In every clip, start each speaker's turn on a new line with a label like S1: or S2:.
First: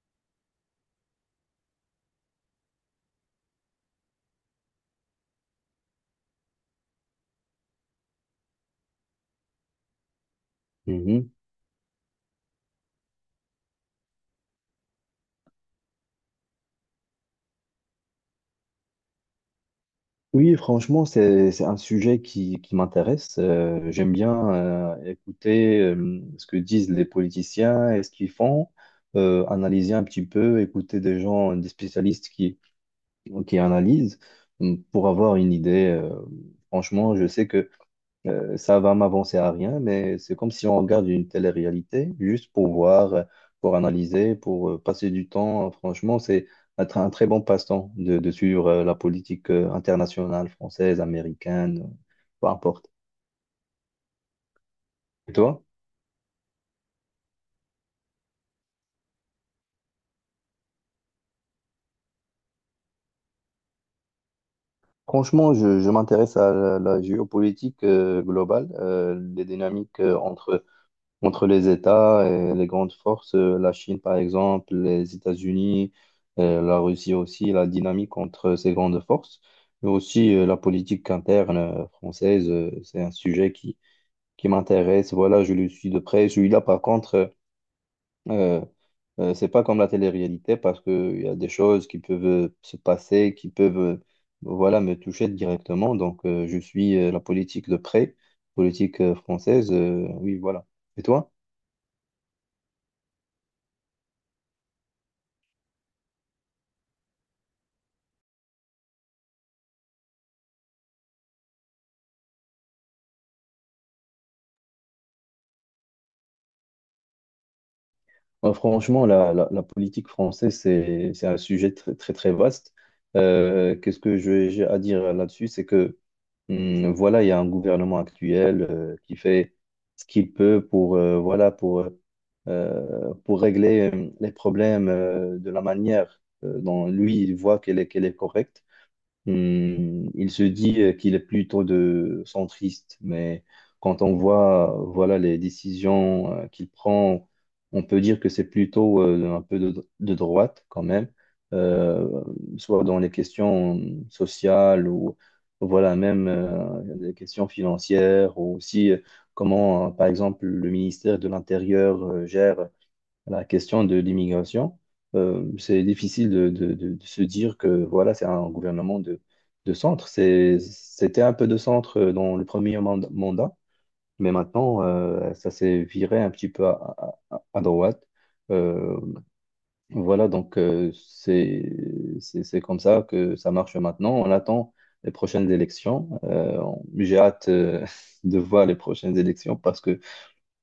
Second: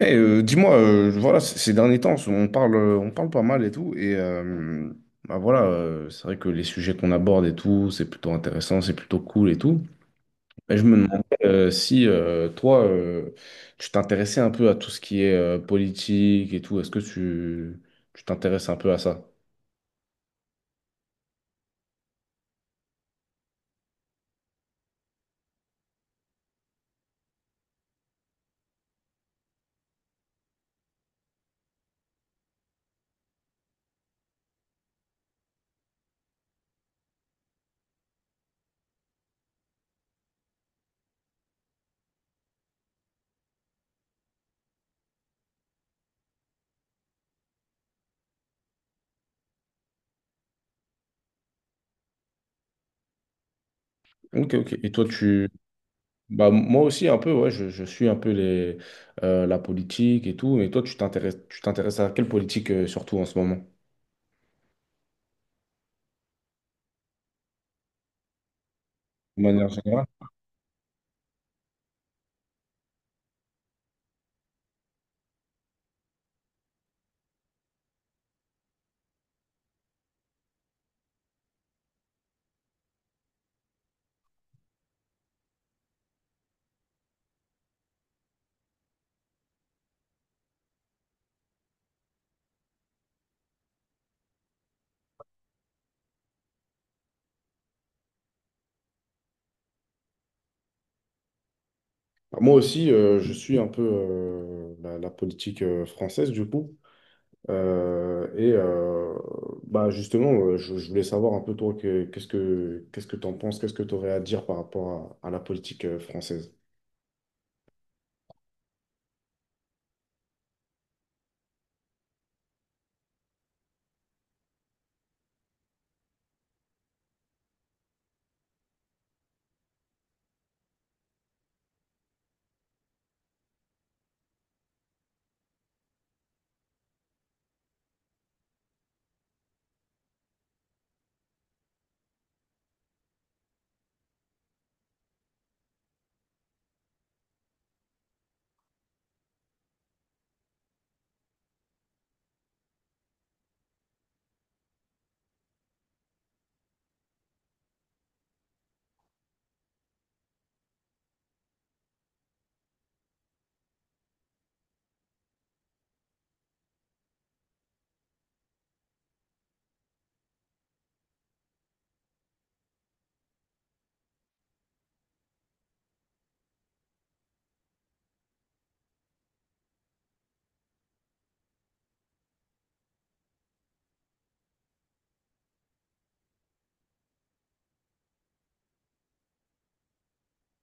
S1: Dis-moi, voilà, ces derniers temps, on parle pas mal et tout, et voilà, c'est vrai que les sujets qu'on aborde et tout, c'est plutôt intéressant, c'est plutôt cool et tout. Et je me demandais
S2: Mhm.
S1: si toi, tu t'intéressais un peu à tout ce qui est politique et tout, tu t'intéresses un peu à ça?
S2: Oui, franchement, c'est un sujet qui m'intéresse. J'aime bien écouter ce que disent les politiciens et ce qu'ils font, analyser un petit peu, écouter des gens, des spécialistes qui analysent pour avoir une idée. Franchement, je sais que ça va m'avancer à rien, mais c'est comme si on regarde une télé-réalité, juste pour voir, pour analyser, pour passer du temps. Franchement, c'est un très bon passe-temps de suivre la politique internationale, française, américaine, peu importe.
S1: Ok, ok. Et toi,
S2: Et
S1: tu,
S2: toi?
S1: bah Moi aussi un peu, ouais, je suis un peu la politique et tout, et toi, tu t'intéresses à quelle politique surtout en ce moment?
S2: Franchement, je m'intéresse à la géopolitique globale,
S1: De
S2: les
S1: manière
S2: dynamiques
S1: générale.
S2: entre les États et les grandes forces, la Chine par exemple, les États-Unis, la Russie aussi, la dynamique entre ces grandes forces, mais aussi la politique interne française, c'est un sujet qui m'intéresse. Voilà, je le suis de près. Celui-là, par contre, euh, c'est pas comme la télé-réalité parce qu'il y a des choses qui peuvent se passer, qui peuvent voilà, me toucher directement. Donc, je suis la politique de près, politique française. Oui, voilà. Et toi?
S1: Bah, moi aussi, je suis un peu la politique française, du coup. Euh, et euh, Justement, je voulais savoir un peu, toi, que- qu'est-ce que qu'est-ce que tu en penses, qu'est-ce que tu aurais à dire par rapport à la politique française.
S2: Ouais, franchement, la politique française, c'est un sujet très, très, très vaste. Qu'est-ce que j'ai à dire là-dessus? C'est que, voilà, il y a un gouvernement actuel qui fait ce qu'il peut pour, voilà, pour régler les problèmes de la manière dont lui, il voit qu'elle est correcte. Il se dit qu'il est plutôt de centriste, mais quand on voit voilà les décisions qu'il prend, on peut dire que c'est plutôt un peu de droite quand même, euh, soit dans les questions sociales ou voilà même les questions financières ou aussi comment par exemple le ministère de l'Intérieur gère la question de l'immigration, c'est difficile de se dire que voilà, c'est un gouvernement de centre. C'était un peu de centre dans le premier mandat, mais maintenant, ça s'est viré un petit peu à droite. Euh, voilà, donc c'est comme ça que ça marche maintenant. On attend les prochaines élections. J'ai hâte de voir les prochaines élections parce que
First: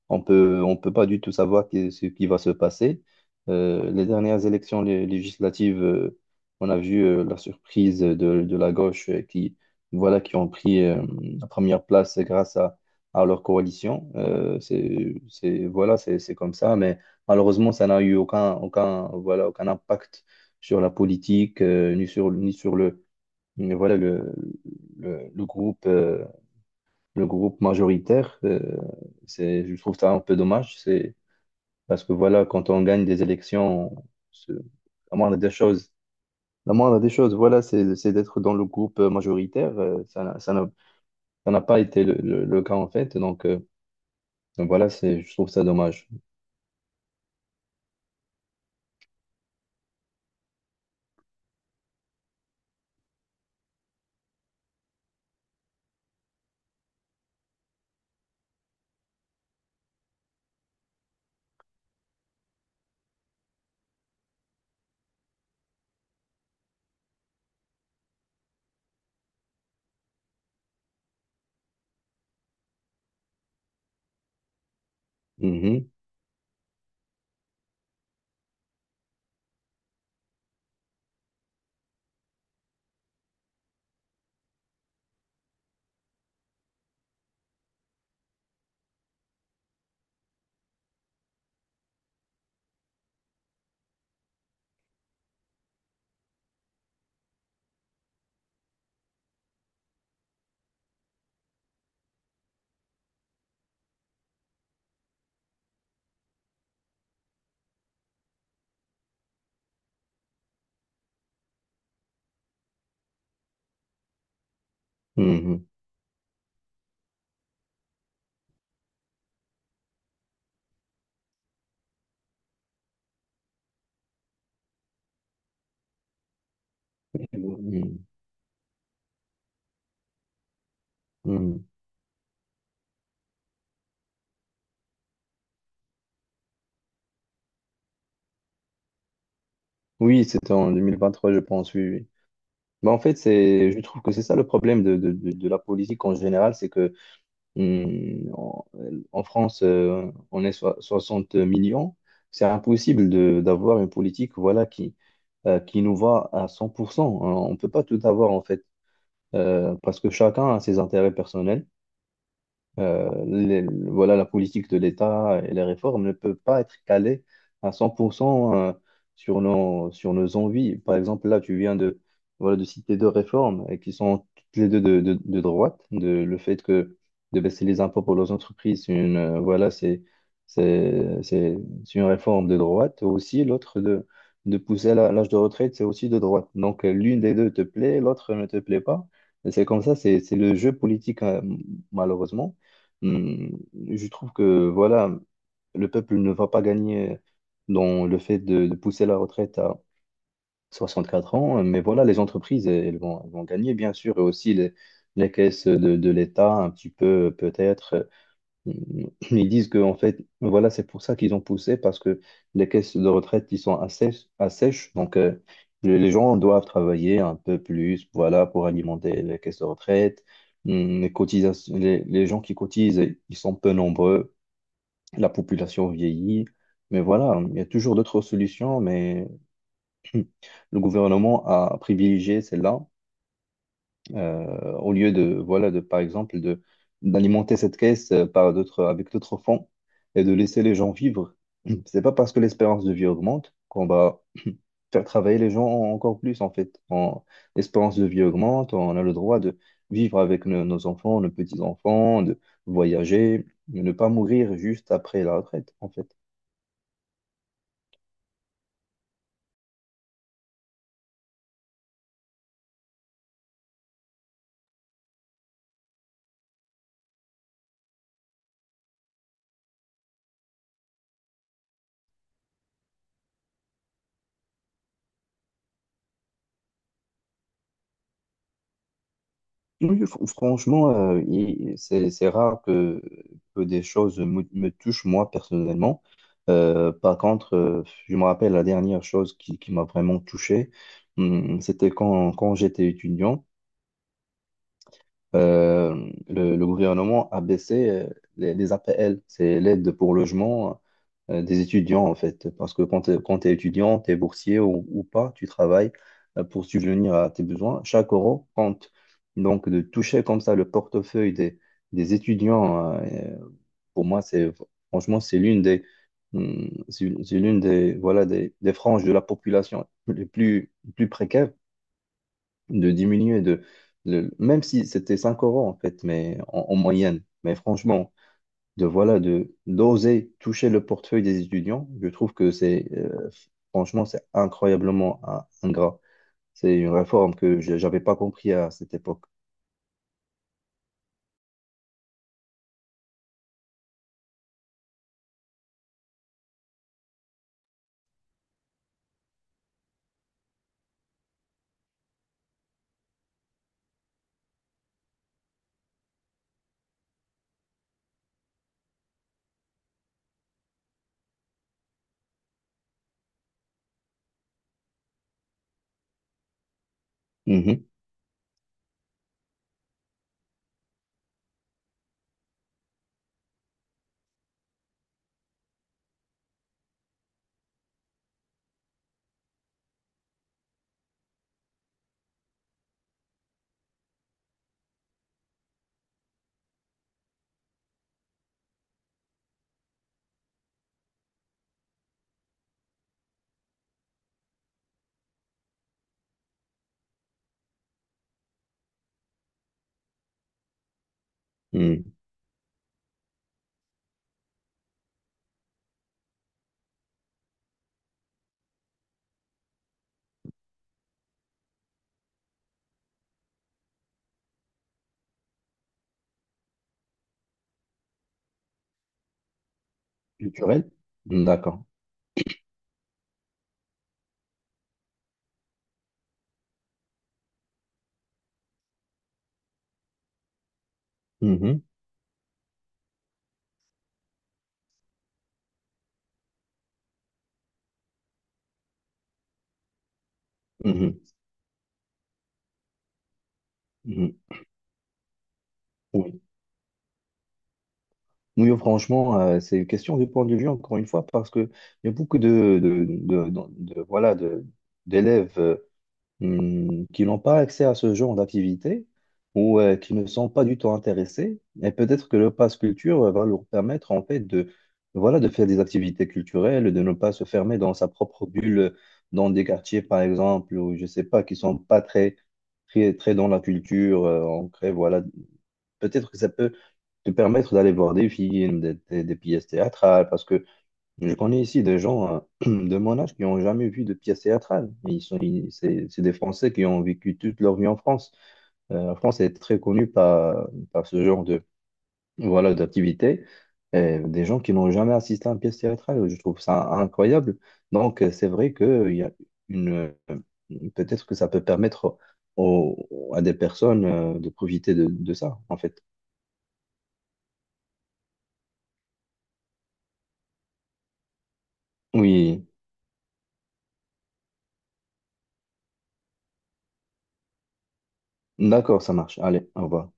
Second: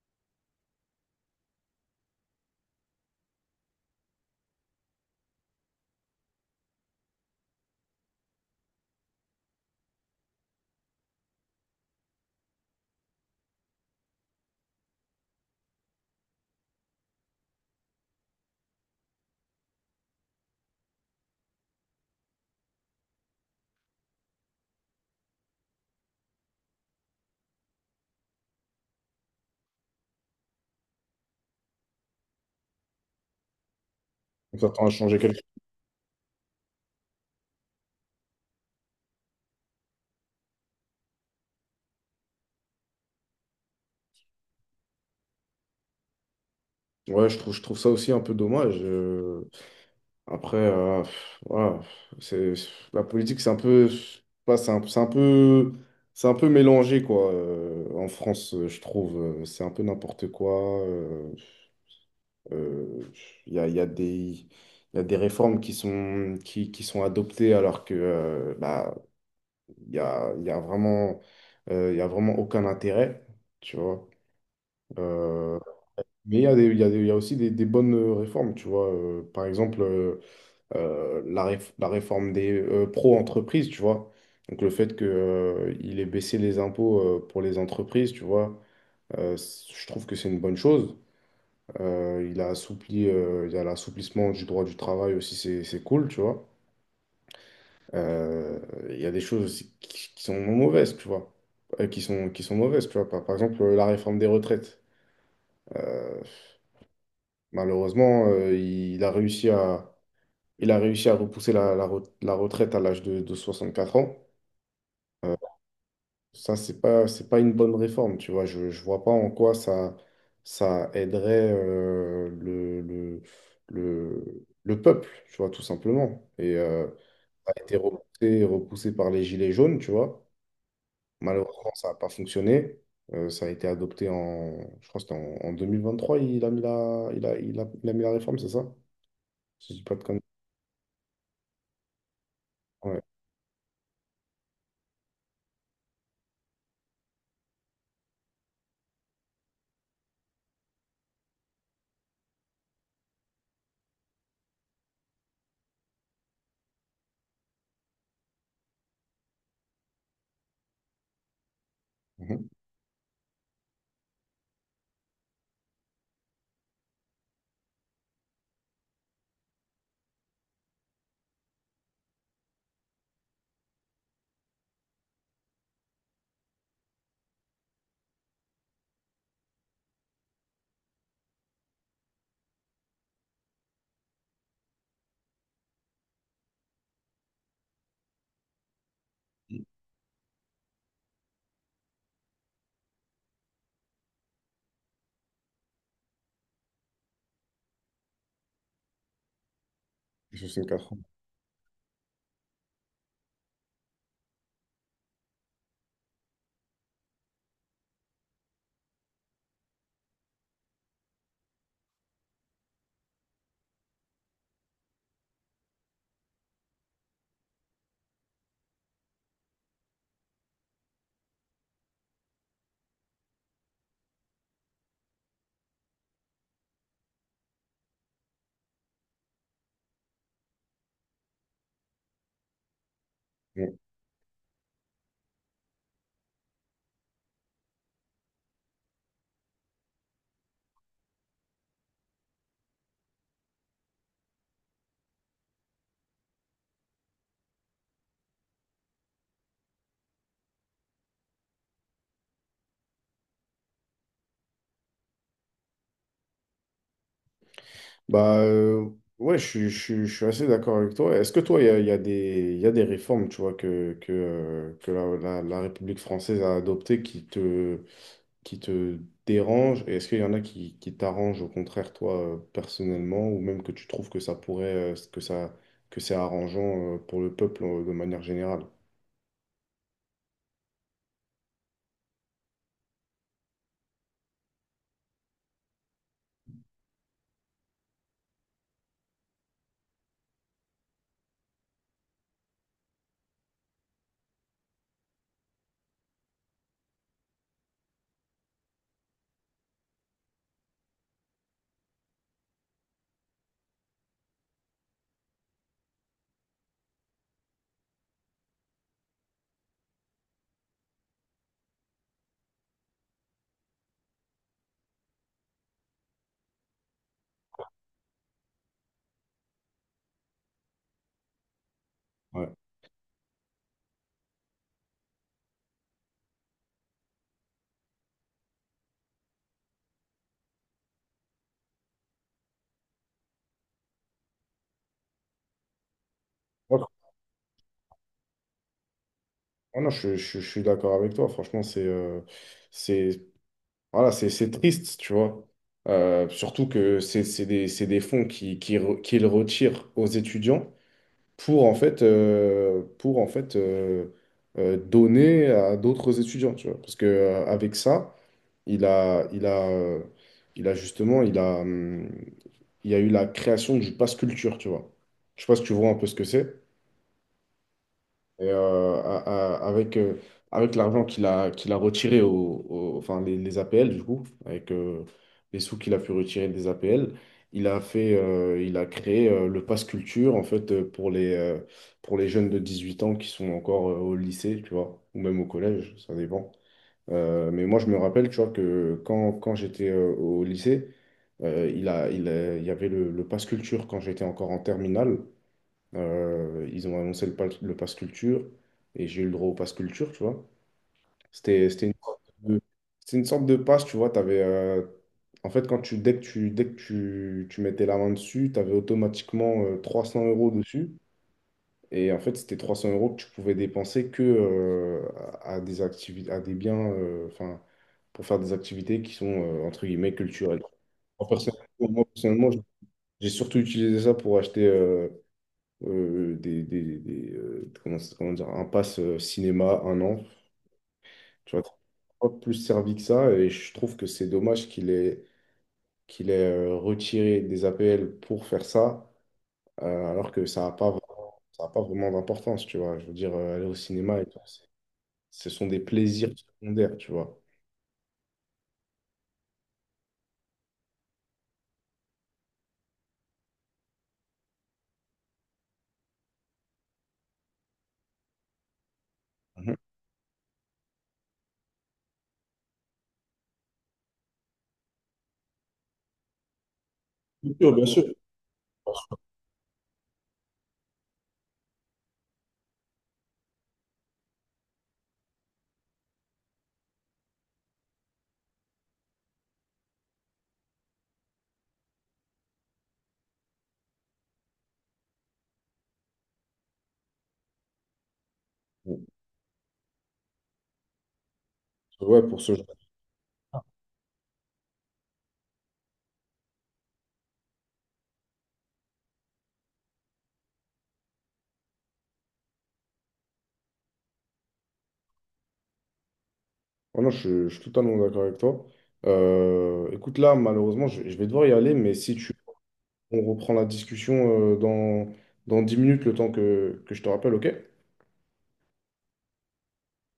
S2: on peut pas du tout savoir ce qui va se passer. Les dernières élections législatives, on a vu la surprise de la gauche qui, voilà, qui ont pris la première place grâce à leur coalition. Voilà, c'est comme ça, mais malheureusement, ça n'a eu aucun impact sur la politique, ni sur voilà, le groupe. Le groupe majoritaire. Je trouve ça un peu dommage. C'est parce que voilà, quand on gagne des élections, se-
S1: On s'attend à
S2: la
S1: changer
S2: moindre
S1: quelque
S2: des choses, la moindre des choses, voilà, c'est d'être dans le groupe majoritaire. Ça n'a pas été le cas en fait. Donc voilà, je trouve ça dommage.
S1: chose. Ouais, je trouve ça aussi un peu dommage. Après, voilà, c'est, la politique, c'est un peu, je sais pas, c'est un peu mélangé, quoi, en France, je trouve. C'est un peu n'importe quoi. Euh, il y a des réformes qui sont adoptées alors que il y a vraiment, il y a vraiment aucun intérêt, tu vois. Euh,
S2: Mhm,
S1: mais il y a aussi des bonnes réformes, tu vois. Par exemple, la réforme des pro-entreprises, tu vois. Donc le fait que, il ait baissé les impôts pour les entreprises, tu vois, je trouve que c'est une bonne chose. Il y a l'assouplissement du droit du travail aussi, c'est cool, tu vois. Euh, il y a des choses aussi qui sont mauvaises, tu vois. Par, par exemple, la réforme des retraites. Euh, Malheureusement, il a réussi à repousser la retraite à l'âge de 64 ans. Euh,
S2: mhm,
S1: Ça, c'est pas une bonne réforme, tu vois. Je vois pas en quoi ça, ça aiderait le peuple, tu vois, tout simplement. Et ça a été
S2: mhm,
S1: repoussé par les Gilets jaunes, tu vois.
S2: mhm.
S1: Malheureusement, ça n'a pas fonctionné. Ça a été adopté en, je crois que c'était en 2023, il a mis la réforme, c'est ça? Si je dis pas de conneries.
S2: Oui, c'était en 2023, je pense. Oui, oui. Mais en
S1: Ouais.
S2: fait, je trouve que c'est ça le problème de la politique en général, c'est que Hmm, En en France, on est 60 millions. C'est impossible d'avoir une politique voilà, qui nous va à 100%. On ne peut pas tout avoir, en fait, parce que chacun a ses intérêts personnels.
S1: Mhm.
S2: Euh, les- voilà, la politique de l'État et les réformes ne peuvent pas être calées à 100% sur nos envies. Par exemple, là, tu viens de citer deux réformes et qui sont toutes les deux de droite. Le fait que de baisser les impôts pour les entreprises, c'est une, voilà, c'est, c'est, c'est une réforme de droite. Aussi, l'autre de pousser l'âge de retraite, c'est aussi de droite. Donc, l'une des deux te plaît, l'autre ne te plaît pas. Et c'est comme ça, c'est le jeu politique, malheureusement. Hum, Je trouve que voilà, le peuple ne va pas gagner dans le fait de pousser la retraite à
S1: 64 ans.
S2: 64 ans, mais voilà, les entreprises, elles vont gagner, bien sûr, et aussi les caisses de l'État, un petit peu peut-être. Ils disent que, en fait, voilà, c'est pour ça qu'ils ont poussé, parce que les caisses de retraite, ils sont assez sèches. Donc, les gens doivent travailler un peu plus, voilà, pour alimenter les caisses de retraite. Les cotisations, les gens qui cotisent, ils sont peu nombreux. La population vieillit. Mais voilà, il y a toujours d'autres solutions, mais le gouvernement a privilégié celle-là au lieu voilà, par exemple, d'alimenter cette caisse par d'autres, avec d'autres fonds et de laisser les gens vivre. C'est pas parce que l'espérance de vie augmente qu'on va faire travailler les gens encore plus, en fait. L'espérance de vie augmente, on a le droit de vivre avec nos enfants, nos petits-enfants, de voyager, de ne pas mourir juste après la retraite, en fait.
S1: Bah euh, ouais, je suis assez d'accord avec toi. Est-ce que toi, il y a des réformes, tu vois, que la République française a adoptées qui te dérangent? Et est-ce qu'il y en a qui t'arrangent au contraire, toi, personnellement, ou même que tu trouves que ça pourrait, que c'est arrangeant pour le peuple de manière générale?
S2: Oui, franchement, c'est rare que des choses me touchent moi personnellement. Par contre, je me rappelle la dernière chose qui m'a vraiment touché. C'était quand j'étais étudiant le gouvernement a baissé les APL, c'est l'aide pour logement des étudiants en fait. Parce que quand t'es étudiant, tu es boursier ou pas, tu travailles pour subvenir à tes besoins. Chaque euro compte. Donc de toucher comme ça le portefeuille des étudiants, pour moi, c'est franchement, c'est l'une des, c'est l'une des franges de la population les plus précaires
S1: Ouais.
S2: de diminuer même si c'était 5 euros en fait mais en moyenne, mais franchement, de voilà, de d'oser toucher le portefeuille des étudiants, je trouve que c'est franchement, c'est incroyablement ingrat. C'est
S1: Ouais,
S2: une réforme que j'avais pas compris à cette époque.
S1: ah non, je suis d'accord avec toi. Franchement, c'est voilà, c'est triste, tu vois. Surtout que c'est des fonds qu'ils retirent aux étudiants pour, en fait donner à d'autres étudiants, tu vois. Parce que, avec ça, il a, il a, il a justement, il a, il y a eu la création du pass culture, tu vois. Je sais pas si tu vois un peu ce que c'est.
S2: Mhm.
S1: Et, avec avec l'argent qu'il a retiré, enfin les APL du coup, avec les sous qu'il a pu retirer des APL, il a créé le Pass Culture en fait pour les jeunes de 18 ans qui sont encore au lycée, tu vois, ou même au collège, ça dépend. Mais moi je me rappelle, tu vois, que quand j'étais au lycée, il y avait le Pass Culture quand j'étais encore en terminale. Ils ont annoncé le pass culture et j'ai eu le droit au pass culture, tu vois. C'était une
S2: Mhm.
S1: sorte de, c'était une sorte de pass, tu vois. En fait, quand tu, dès que tu, dès que tu mettais la main dessus, tu avais automatiquement 300 € dessus. Et en fait, c'était 300 € que tu pouvais dépenser que à des activités, à des biens, enfin, pour faire des activités qui sont, entre guillemets, culturelles.
S2: Culturel.
S1: Moi, personnellement,
S2: D'accord.
S1: Moi, personnellement, j'ai surtout utilisé ça pour acheter, comment dire, un pass cinéma, un an. Tu vois,
S2: Mhm.
S1: pas plus servi que ça. Et je trouve que c'est dommage qu'il ait retiré des APL pour faire ça, alors que ça n'a pas,
S2: Mhm.
S1: ça a pas vraiment d'importance, tu vois. Je veux dire, aller au cinéma, et tout,
S2: Mhm.
S1: c'est- ce sont des plaisirs
S2: Oui.
S1: secondaires, tu vois.
S2: Oui, franchement, c'est une question de point de vue, encore une fois, parce que il y a beaucoup voilà, d'élèves qui n'ont pas accès à ce genre d'activité
S1: Mhm.
S2: ou qui ne sont pas du tout intéressés. Et peut-être que le pass culture va leur permettre en fait voilà, de faire des activités culturelles, de ne pas se fermer
S1: Bien
S2: dans
S1: sûr.
S2: sa propre bulle, dans des quartiers par exemple, ou je sais pas, qui sont pas très, très, très dans la culture ancrée, voilà. Peut-être que ça peut te permettre d'aller voir des films, des pièces théâtrales, parce que je connais ici des gens de mon âge qui n'ont jamais vu de pièce théâtrale. C'est des Français qui ont vécu toute leur vie en France. La France est très connue par ce genre
S1: Ouais, pour ce genre.
S2: voilà, d'activité. Et des gens qui n'ont jamais assisté à une pièce théâtrale, je trouve ça incroyable. Donc, c'est vrai qu'il y a une, euh, peut-être que ça peut permettre aux- à des personnes de profiter de ça, en fait.
S1: Ah non, je suis totalement d'accord avec toi. Écoute, là, malheureusement, je vais devoir y aller, mais si tu
S2: Oui,
S1: on reprend la discussion dans 10 minutes, le temps que je te rappelle, ok?
S2: d'accord, ça marche. Allez, au revoir.